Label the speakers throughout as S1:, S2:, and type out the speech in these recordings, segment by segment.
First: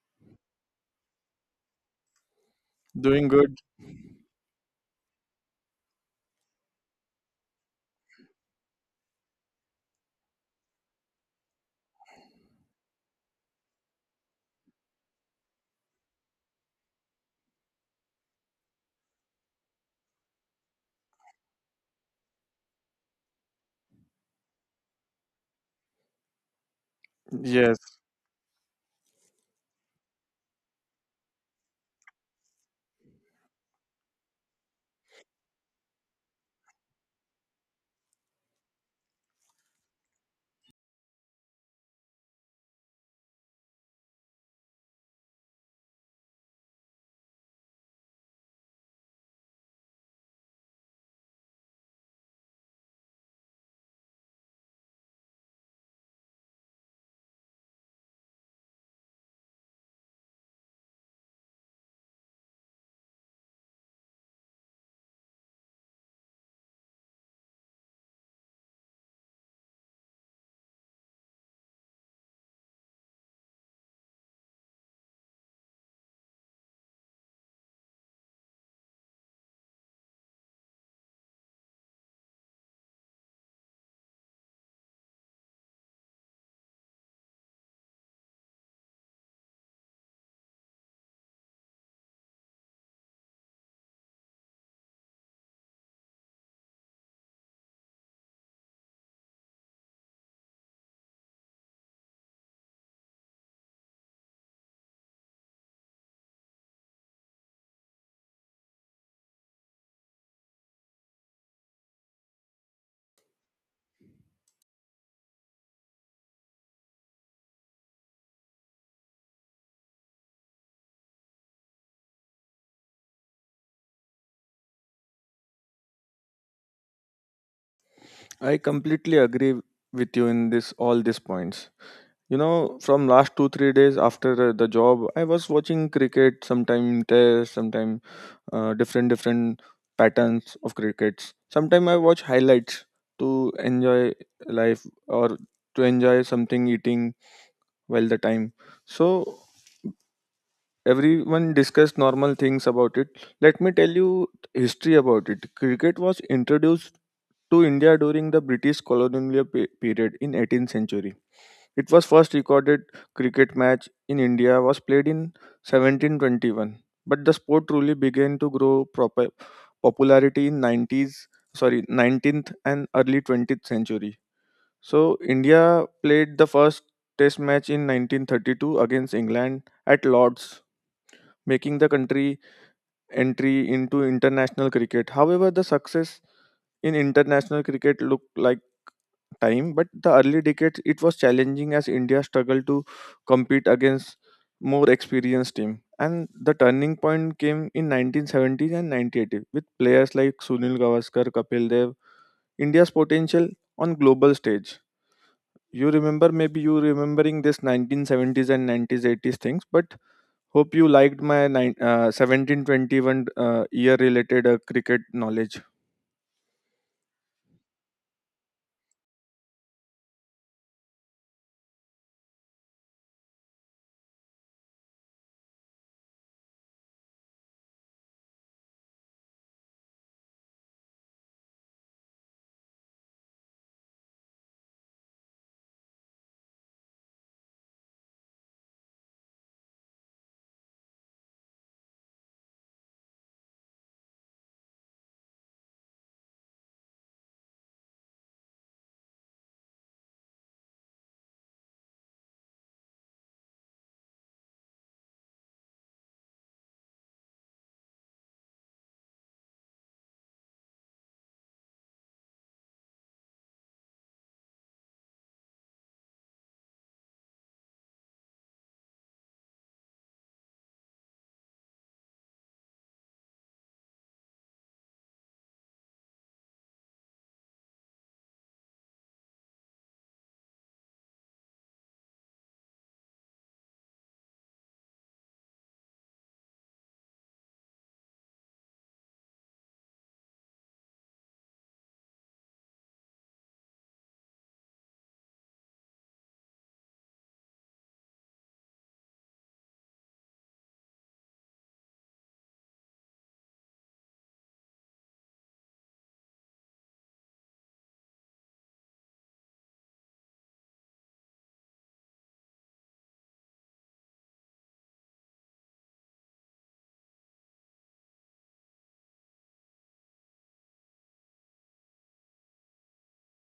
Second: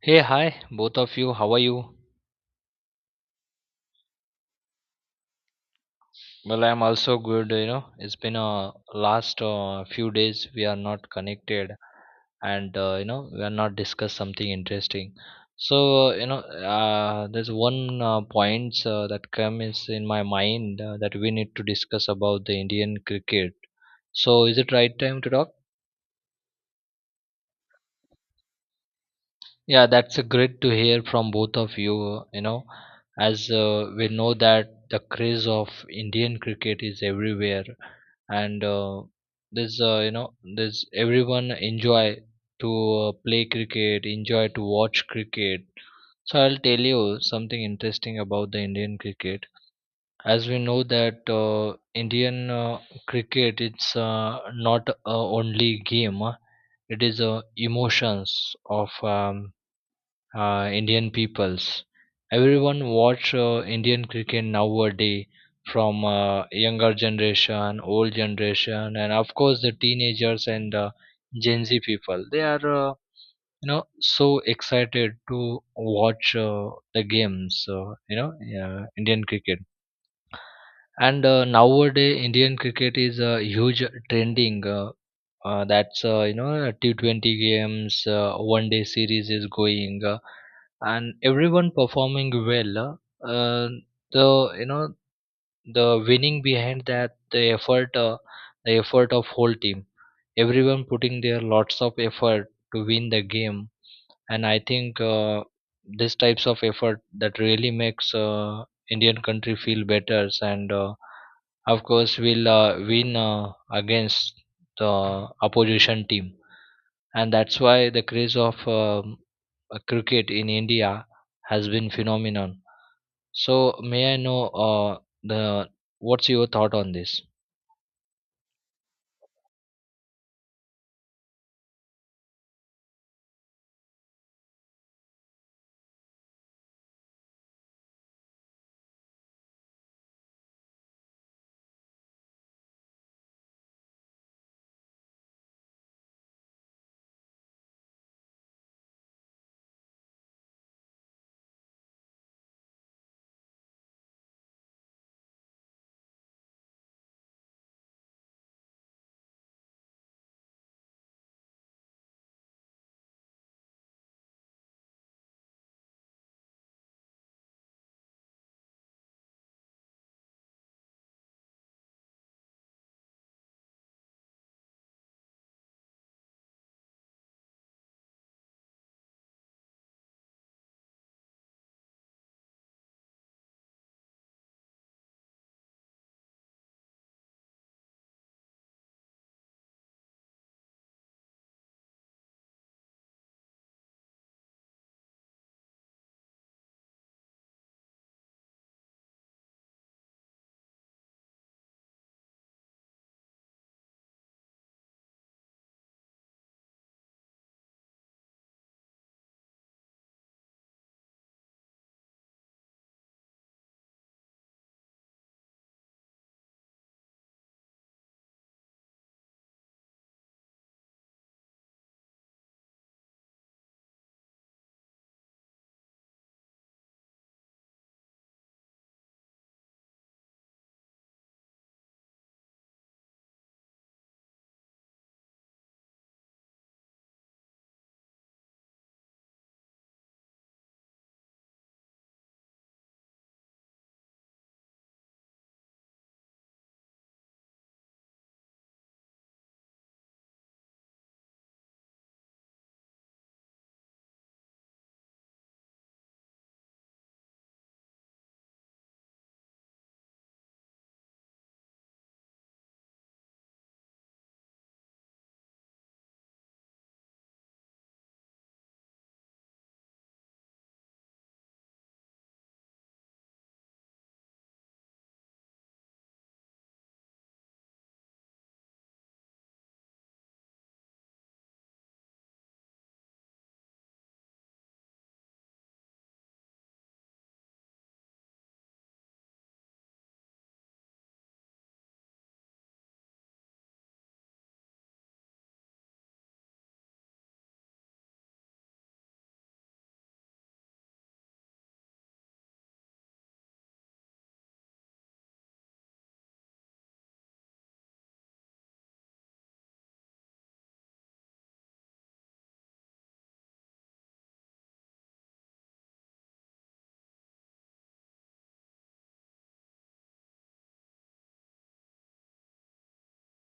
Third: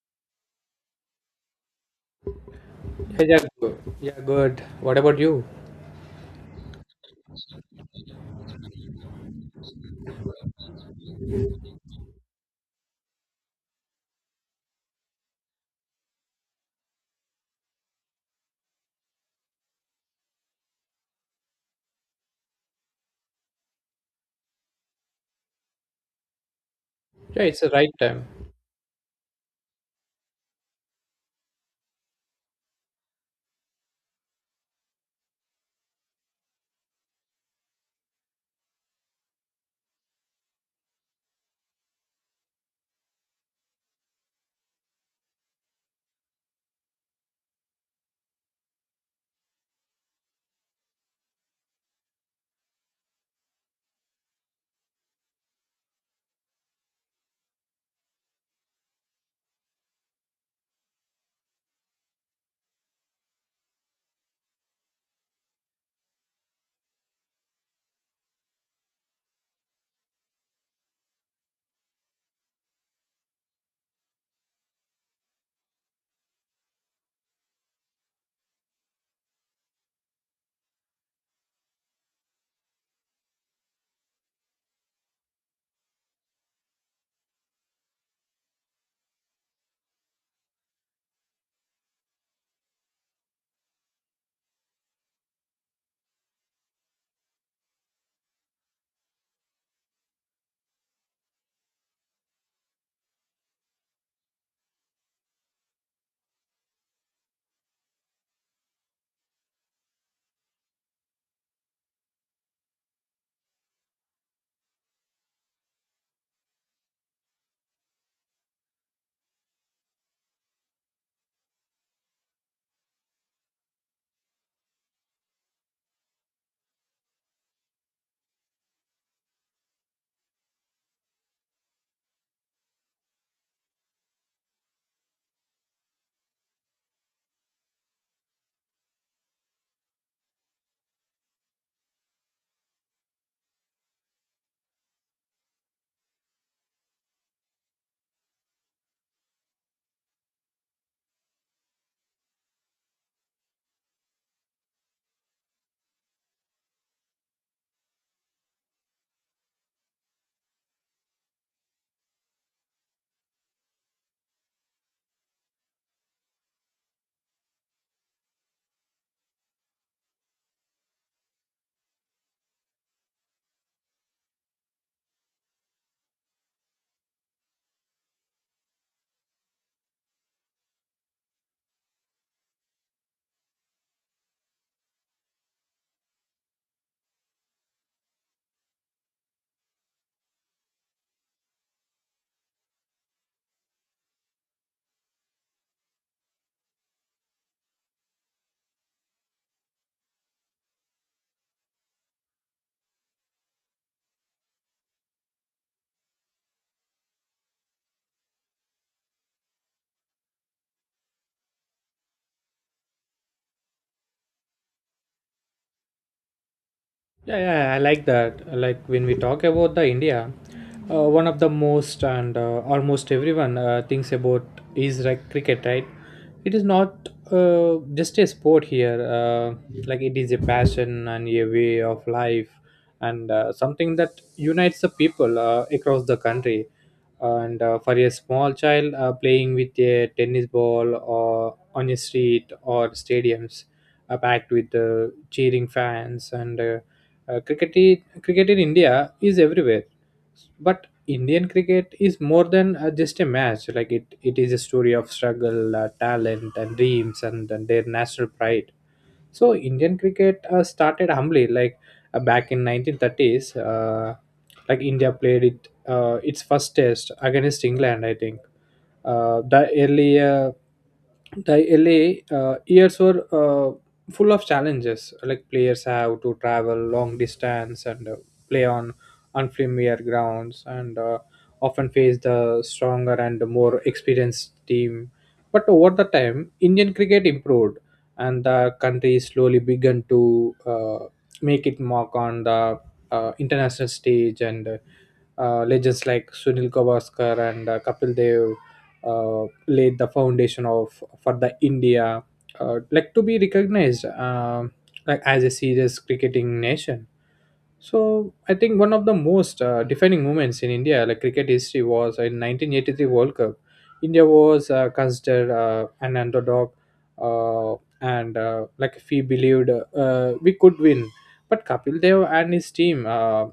S1: Hey, hi, both of you. How are you?
S2: Hey,
S3: Doing
S2: yeah,
S3: good.
S2: good. Yeah, good. What about you?
S1: Well, I'm also good. You know, it's been a last few days we are not connected, and we are not discussed something interesting. So uh, you know, there's one point that comes in my mind that we need to discuss about the Indian cricket. So is it right time to talk?
S2: Yeah, it's the
S3: Yes,
S2: right time.
S1: Yeah, that's a great to hear from both of you. You know, as we know that the craze of Indian cricket is everywhere, and there's you know there's everyone enjoy to play cricket, enjoy to watch cricket. So I'll tell you something interesting about the Indian cricket. As we know that Indian cricket, it's not only game. It is emotions of Indian peoples. Everyone watch Indian cricket nowadays from younger generation, old generation, and of course the teenagers and Gen Z people. They are so excited to watch the games. Indian cricket. And nowadays Indian cricket is a huge trending. That's you know T20 games, one day series is going, and everyone performing well. Uh, uh, the you know the winning behind that the effort of whole team, everyone putting their lots of effort to win the game, and I think these types of effort that really makes Indian country feel better and. Of course will win against the opposition team, and that's why the craze of cricket in India has been phenomenon. So may I know uh, the what's your thought on this?
S3: I completely agree with you in this all these points. You know, from last 2 3 days after the job, I was watching cricket. Sometime test, sometime different patterns of crickets. Sometime I watch highlights to enjoy life or to enjoy something eating while the time. So everyone discussed normal things about it. Let me tell you history about it. Cricket was introduced to India during the British colonial period in 18th century. It was first recorded cricket match in India was played in 1721, but the sport truly began to grow proper popularity in 90s, sorry, 19th and early 20th century. So India played the first test match in 1932 against England at Lord's, making the country entry into international cricket. However, the success in international cricket looked like time, but the early decades it was challenging as India struggled to compete against more experienced team. And the turning point came in 1970s and 1980s with players like Sunil Gavaskar, Kapil Dev, India's potential on global stage. You remember, maybe you remembering this 1970s and 1980s things, but hope you liked my 1721 year related cricket knowledge.
S2: Yeah, yeah, I like that. Like when we talk about the India, one of the most and almost everyone thinks about is like cricket, right? It is not just a sport here. Like it is a passion and a way of life, and something that unites the people across the country. And for a small child playing with a tennis ball or on a street or stadiums, packed with cheering fans and cricket in India is everywhere, but Indian cricket is more than just a match. Like it is a story of struggle, talent, and dreams, and their national pride. So Indian cricket started humbly, like back in 1930s. Like India played it its first test against England, I think. Uh, the earlier the early years were uh, full of challenges like players have to travel long distance and play on unfamiliar grounds and often face the stronger and more experienced team, but over the time Indian cricket improved, and the country slowly began to uh, make it mark on the international stage. And legends like Sunil Gavaskar and Kapil Dev uh, laid the foundation of for the India, like to be recognized like as a serious cricketing nation. So I think one of the most defining moments in India, like cricket history, was in 1983 World Cup. India was considered an underdog, uh, and like we believed we could win, but Kapil Dev and his team, uh,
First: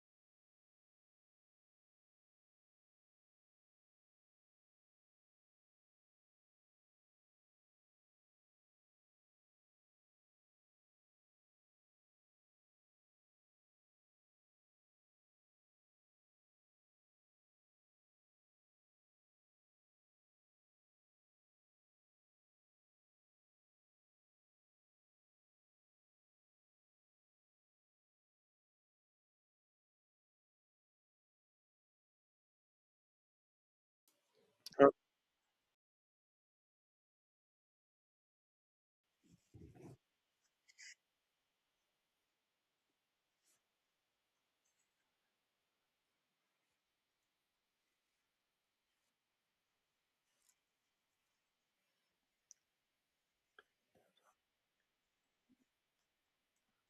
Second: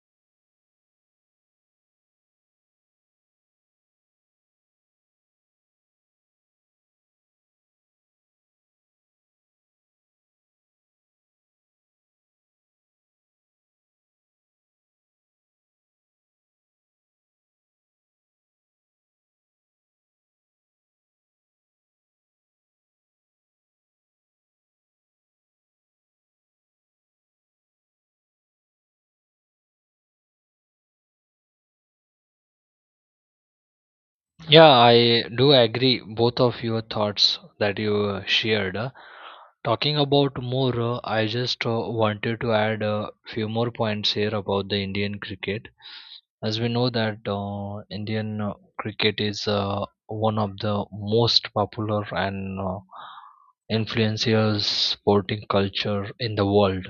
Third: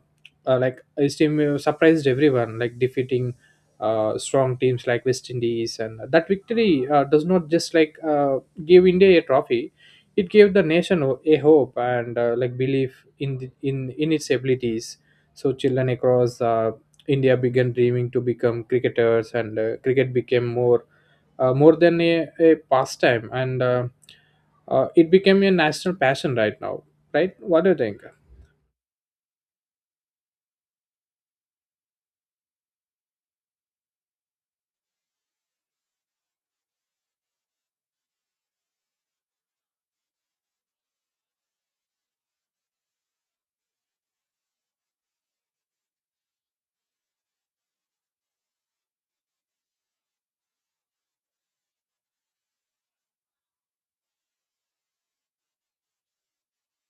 S2: uh, like his team, surprised everyone, like defeating strong teams like West Indies, and that victory does not just like gave India a trophy. It gave the nation a hope and like belief in the, in its abilities. So children across India began dreaming to become cricketers, and cricket became more more than a pastime, and it became a national passion right now. Right? What do you think?
S1: Yeah,
S3: Uh,
S1: I do agree both of your thoughts that you shared. Talking about more, I just wanted to add a few more points here about the Indian cricket. As we know that Indian cricket is one of the most popular and influential sporting culture in the world.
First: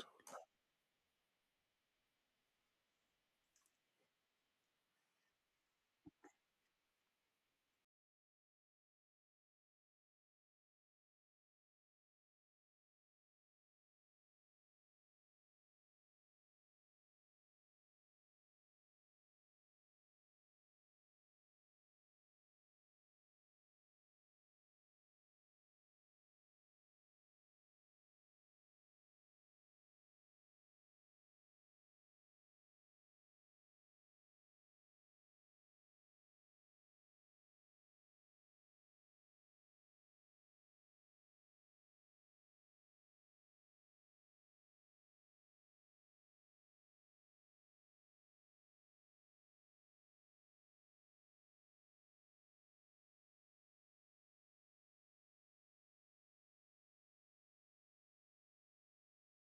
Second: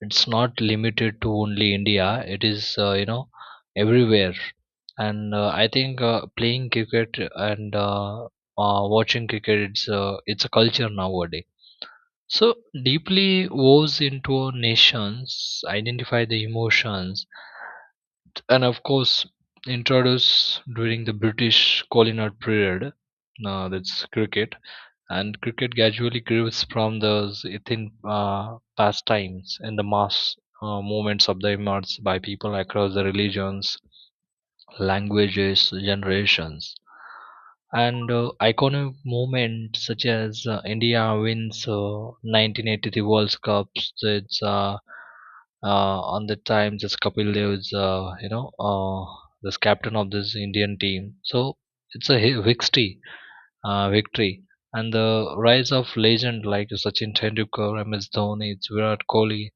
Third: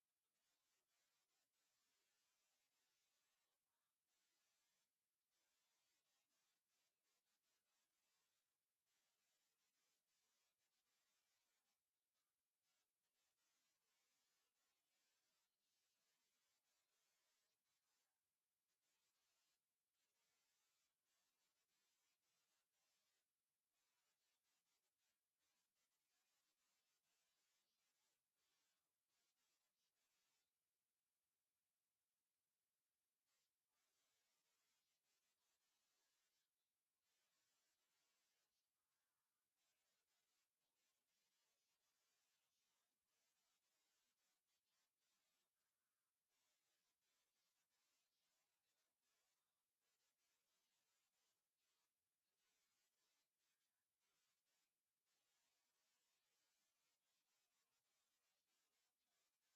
S1: It's not limited to only India. It is everywhere, and I think playing cricket and watching cricket it's a culture nowadays. So deeply woves into our nations, identify the emotions, and of course introduced during the British colonial period. Now that's cricket, and cricket gradually grows from those Athenian pastimes and the mass movements of the immigrants by people across the religions, languages, generations. And iconic movements such as India wins 1983 World Cups. It's on the time this Kapil Dev is this captain of this Indian team. So it's a history victory and the rise of legend like Sachin Tendulkar, MS Dhoni, Virat Kohli,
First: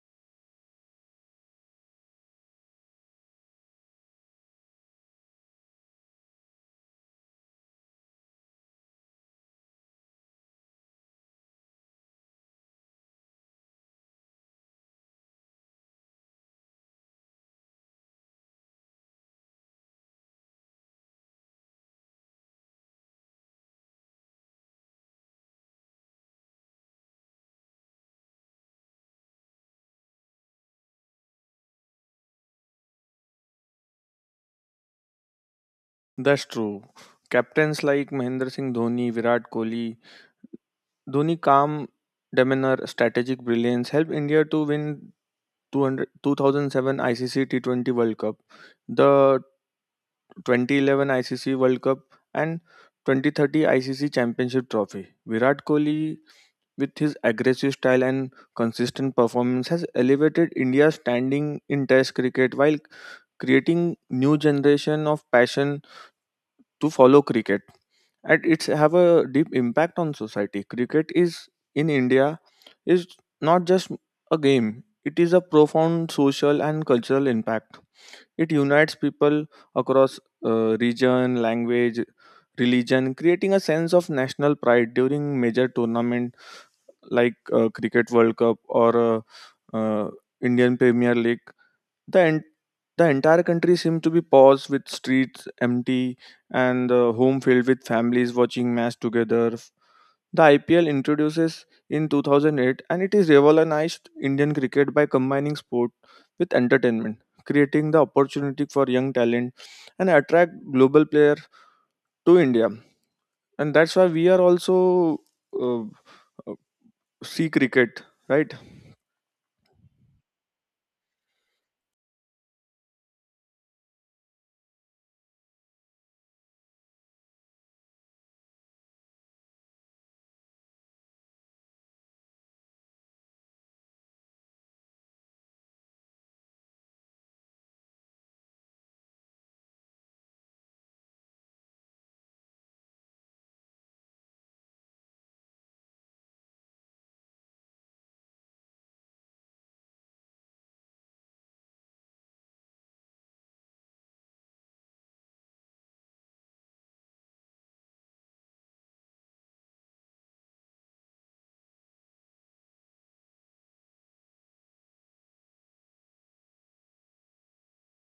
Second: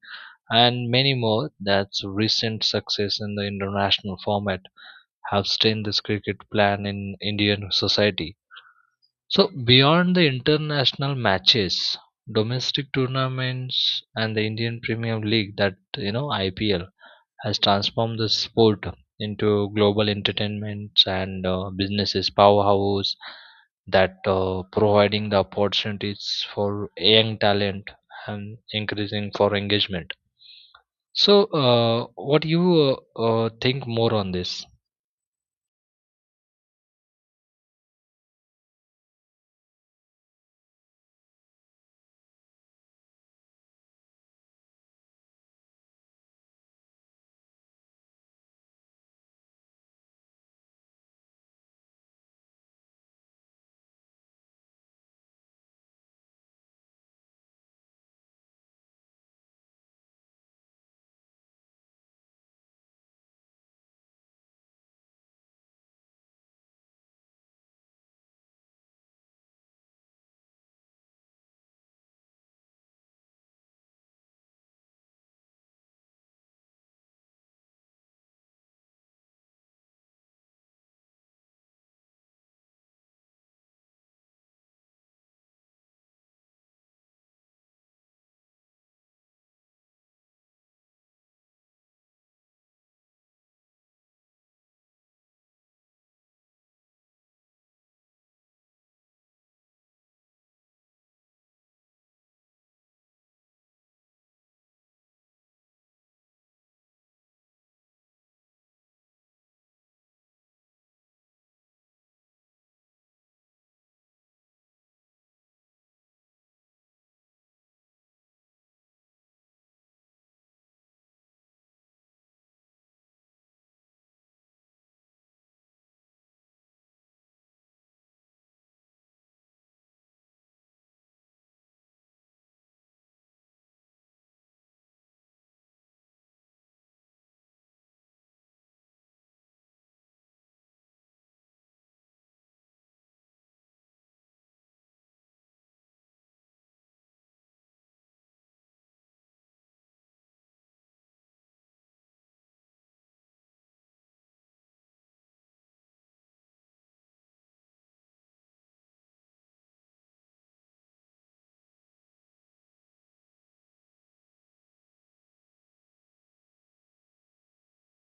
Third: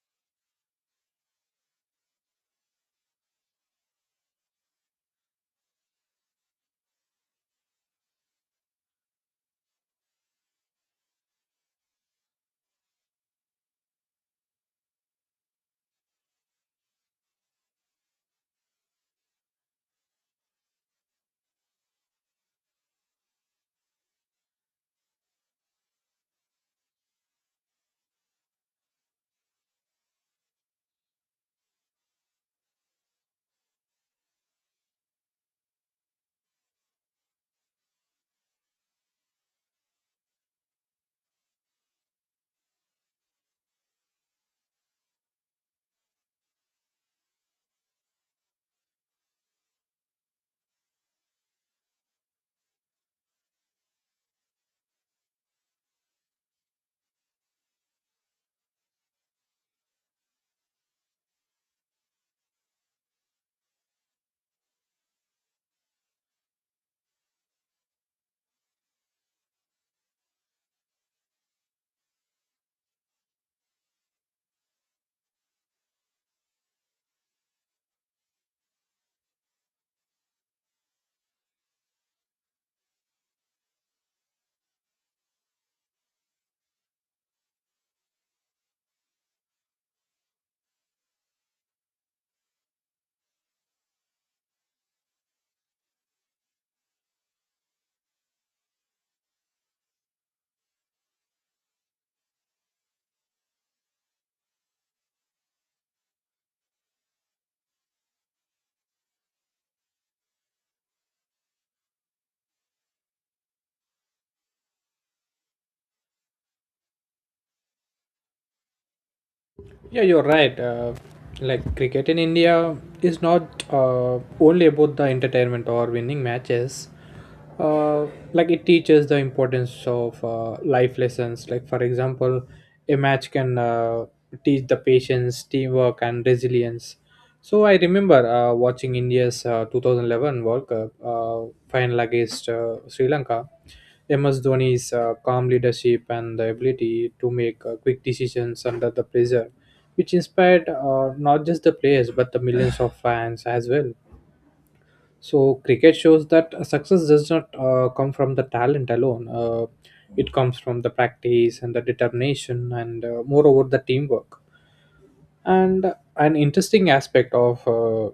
S1: and many more. That's recent success in the international format have stained this cricket plan in Indian society. So beyond the international matches, domestic tournaments and the Indian Premier League, that you know IPL has transformed the sport into global entertainments and businesses powerhouse that providing the opportunities for young talent and increasing for engagement. So uh, what you think more on this?
S3: That's true. Captains like Mahendra Singh Dhoni, Virat Kohli, Dhoni calm demeanor, strategic brilliance helped India to win two thousand seven 2007 ICC T20 World Cup. The 2011 ICC World Cup and 2030 ICC Championship Trophy. Virat Kohli, with his aggressive style and consistent performance, has elevated India's standing in Test cricket while creating new generation of passion to follow cricket. And it's have a deep impact on society. Cricket is in India is not just a game; it is a profound social and cultural impact. It unites people across region, language, religion, creating a sense of national pride during major tournament like Cricket World Cup or uh, uh, Indian Premier League. The en- the entire country seemed to be paused with streets empty and the home filled with families watching match together the IPL introduces in 2008 and it is revolutionized Indian cricket by combining sport with entertainment, creating the opportunity for young talent and attract global player to India. And that's why we are also uh, uh, see cricket, right?
S2: Yeah, you're right. Like cricket in India is not only about the entertainment or winning matches. Uh, like it teaches the importance of life lessons. Like for example, a match can teach the patience, teamwork, and resilience. So I remember watching India's 2011 World Cup final against Sri Lanka. MS Dhoni's calm leadership and the ability to make quick decisions under the pressure, which inspired not just the players but the millions of fans as well. So cricket shows that success does not come from the talent alone. It comes from the practice and the determination and moreover the teamwork. And an interesting aspect of uh,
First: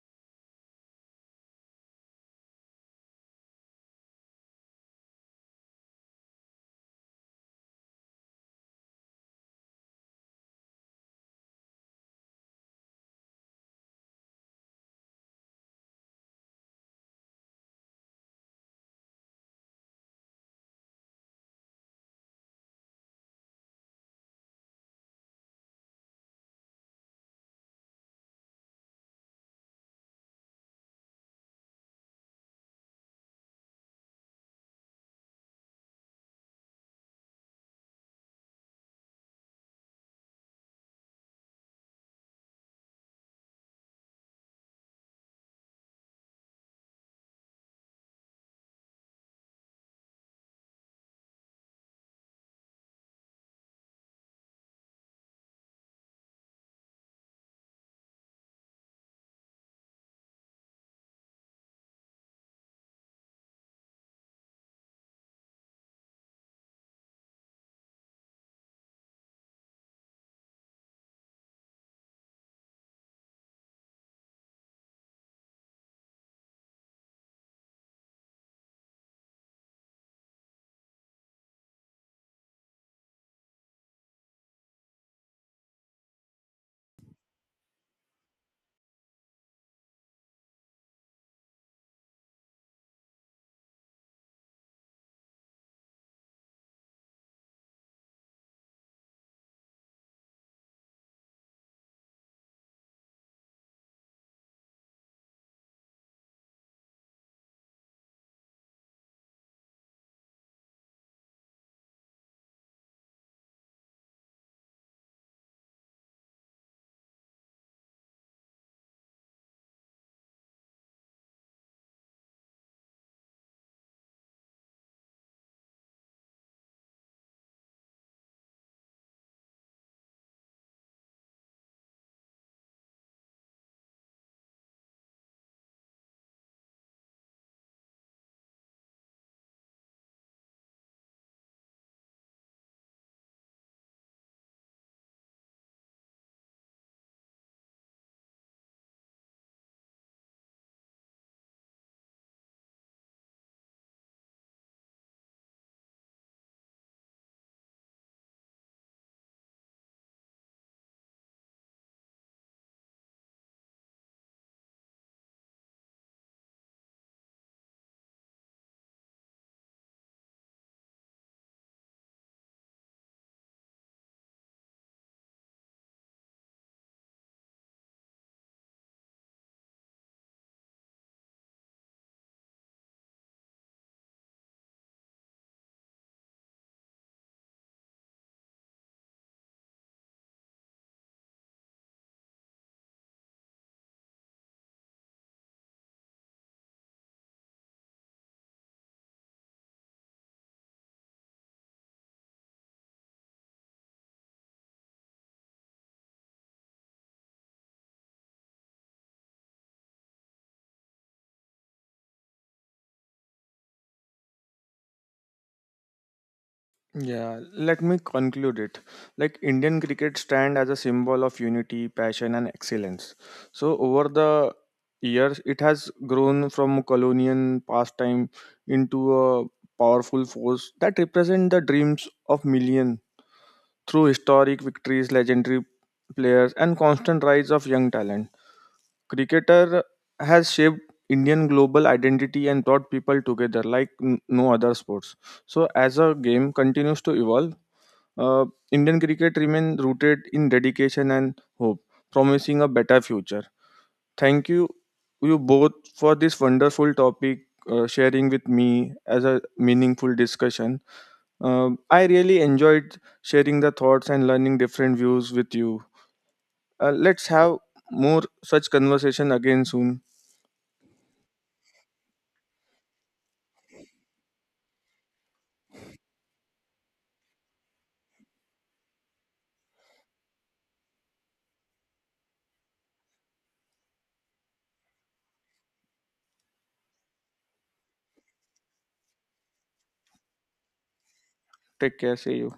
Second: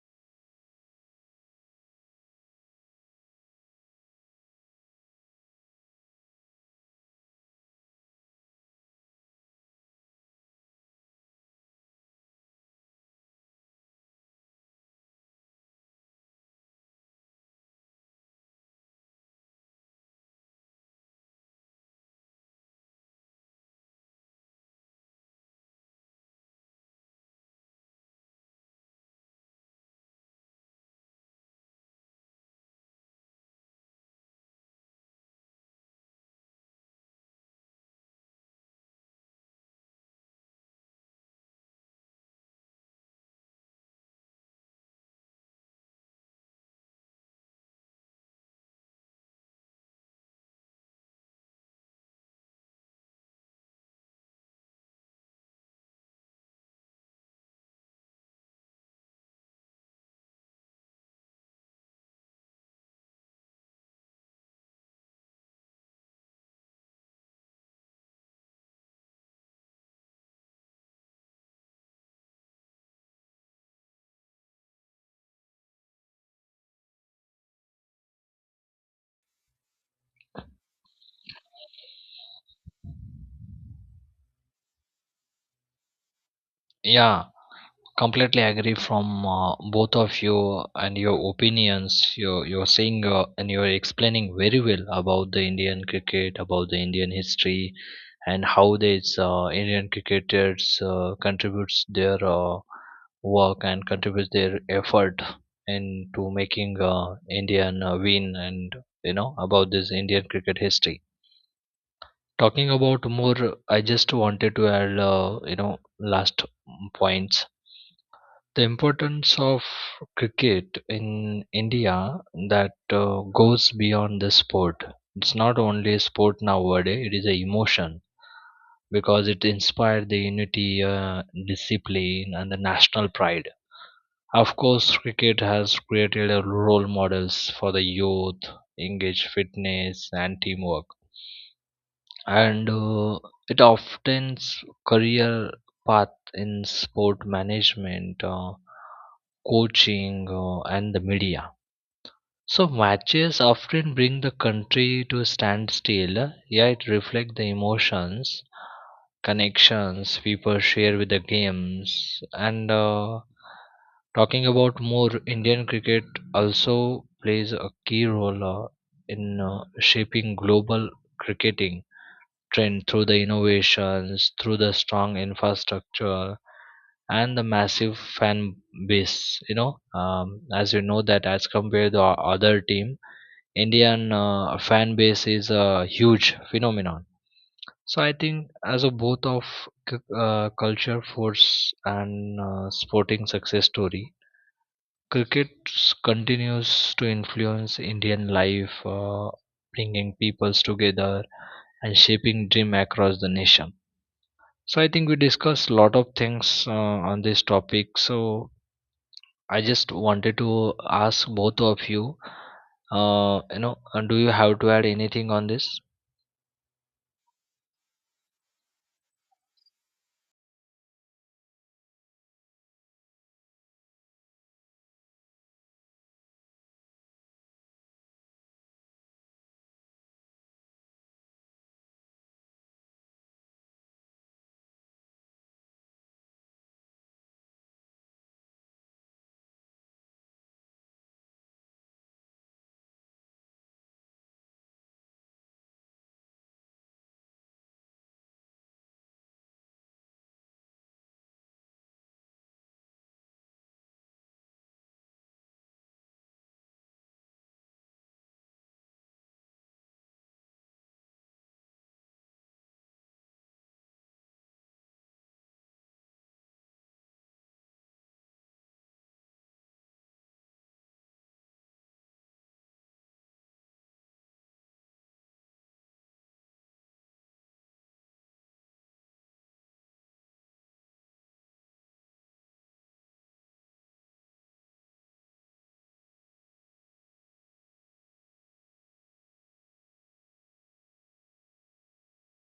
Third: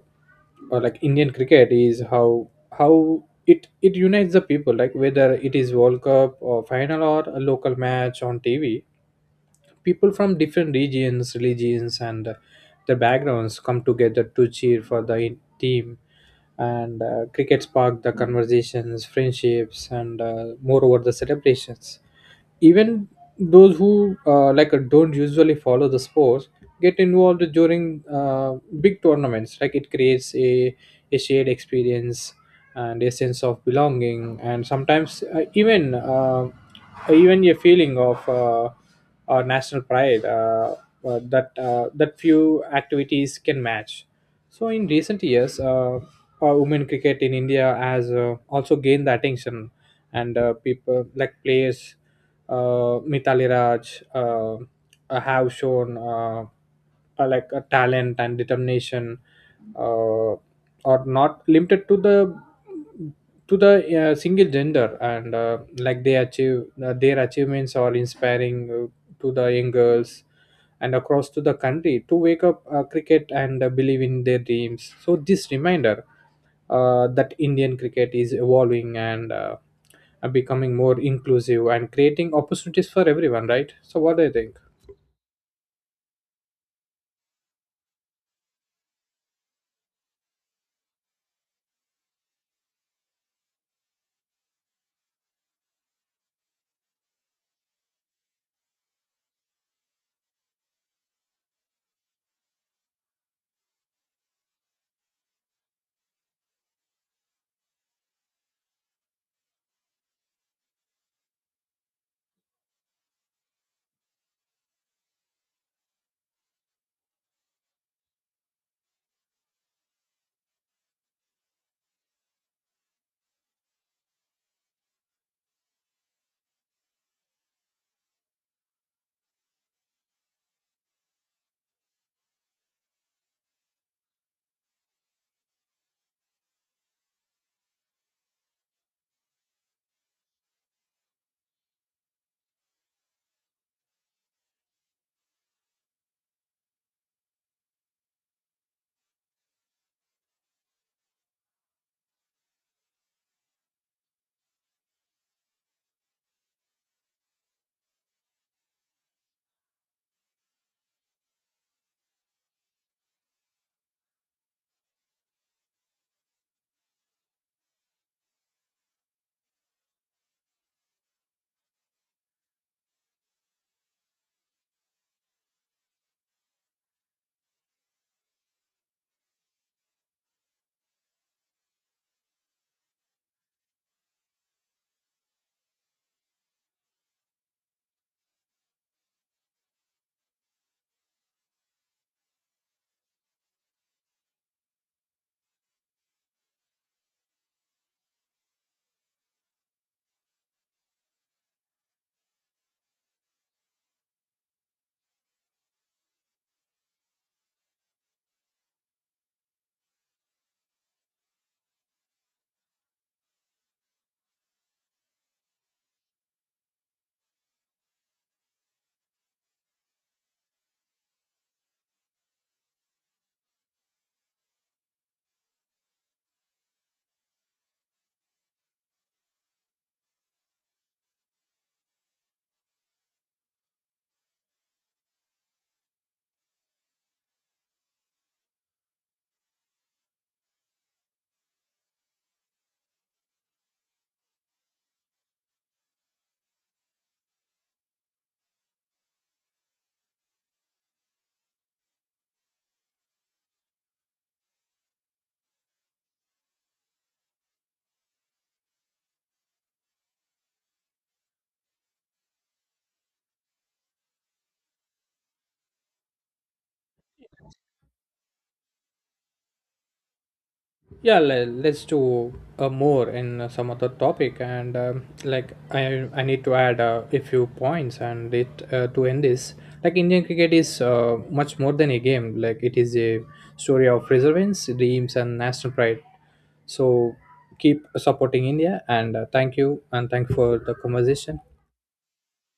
S2: uh, like Indian cricket is how how it unites the people, like whether it is World Cup or final or a local match on TV. People from different regions, religions, and their backgrounds come together to cheer for the team. And cricket sparked the conversations, friendships, and moreover the celebrations. Even those who don't usually follow the sports get involved during big tournaments. Like it creates a shared experience and a sense of belonging, and sometimes even a feeling of national pride that few activities can match. So in recent years, women cricket in India has also gained the attention, and people like players, Mithali Raj, have shown like a talent and determination, uh, are not limited to the single gender, and like they achieve their achievements are inspiring to the young girls and across to the country to wake up cricket and believe in their dreams. So this reminder that Indian cricket is evolving and becoming more inclusive and creating opportunities for everyone, right? So what do you think?
S1: Yeah, completely agree from both of you and your opinions. You're saying and you're explaining very well about the Indian cricket, about the Indian history, and how these Indian cricketers contributes their work and contributes their effort into making Indian win, and you know about this Indian cricket history. Talking about more, I just wanted to add last points. The importance of cricket in India that goes beyond the sport. It's not only a sport nowadays; it is a emotion because it inspired the unity, discipline, and the national pride. Of course, cricket has created a role models for the youth, engage fitness, and teamwork. And it often's career path in sport management, coaching, and the media. So matches often bring the country to a standstill, yet reflect the emotions connections people share with the games. And talking about more, Indian cricket also plays a key role in shaping global cricketing trend through the innovations, through the strong infrastructure and the massive fan base. you know um, as you know that as compared to our other team, Indian fan base is a huge phenomenon. So I think as a both of culture force and sporting success story, continues to influence Indian life, bringing peoples together and shaping dream across the nation. So I think we discussed a lot of things on this topic. So I just wanted to ask both of you, do you have to add anything on this?
S3: Yeah, let me conclude it. Like Indian cricket stand as a symbol of unity, passion, and excellence. So over the years, it has grown from colonial pastime into a powerful force that represents the dreams of millions through historic victories, legendary players, and constant rise of young talent. Cricketer has shaped Indian global identity and brought people together like no other sports. So, as a game continues to evolve, uh, Indian cricket remains rooted in dedication and hope, promising a better future. Thank you, you both, for this wonderful topic. Sharing with me as a meaningful discussion. I really enjoyed sharing the thoughts and learning different views with you. Let's have more such conversation again soon.
S2: Yeah, let's do more in some other topic. And Like I need to add a few points and it to end this. Like Indian cricket is much more than a game. Like it is a story of resilience, dreams, and national pride. So keep supporting India, and thank you, and thank you for the conversation.
S3: Take care. See you.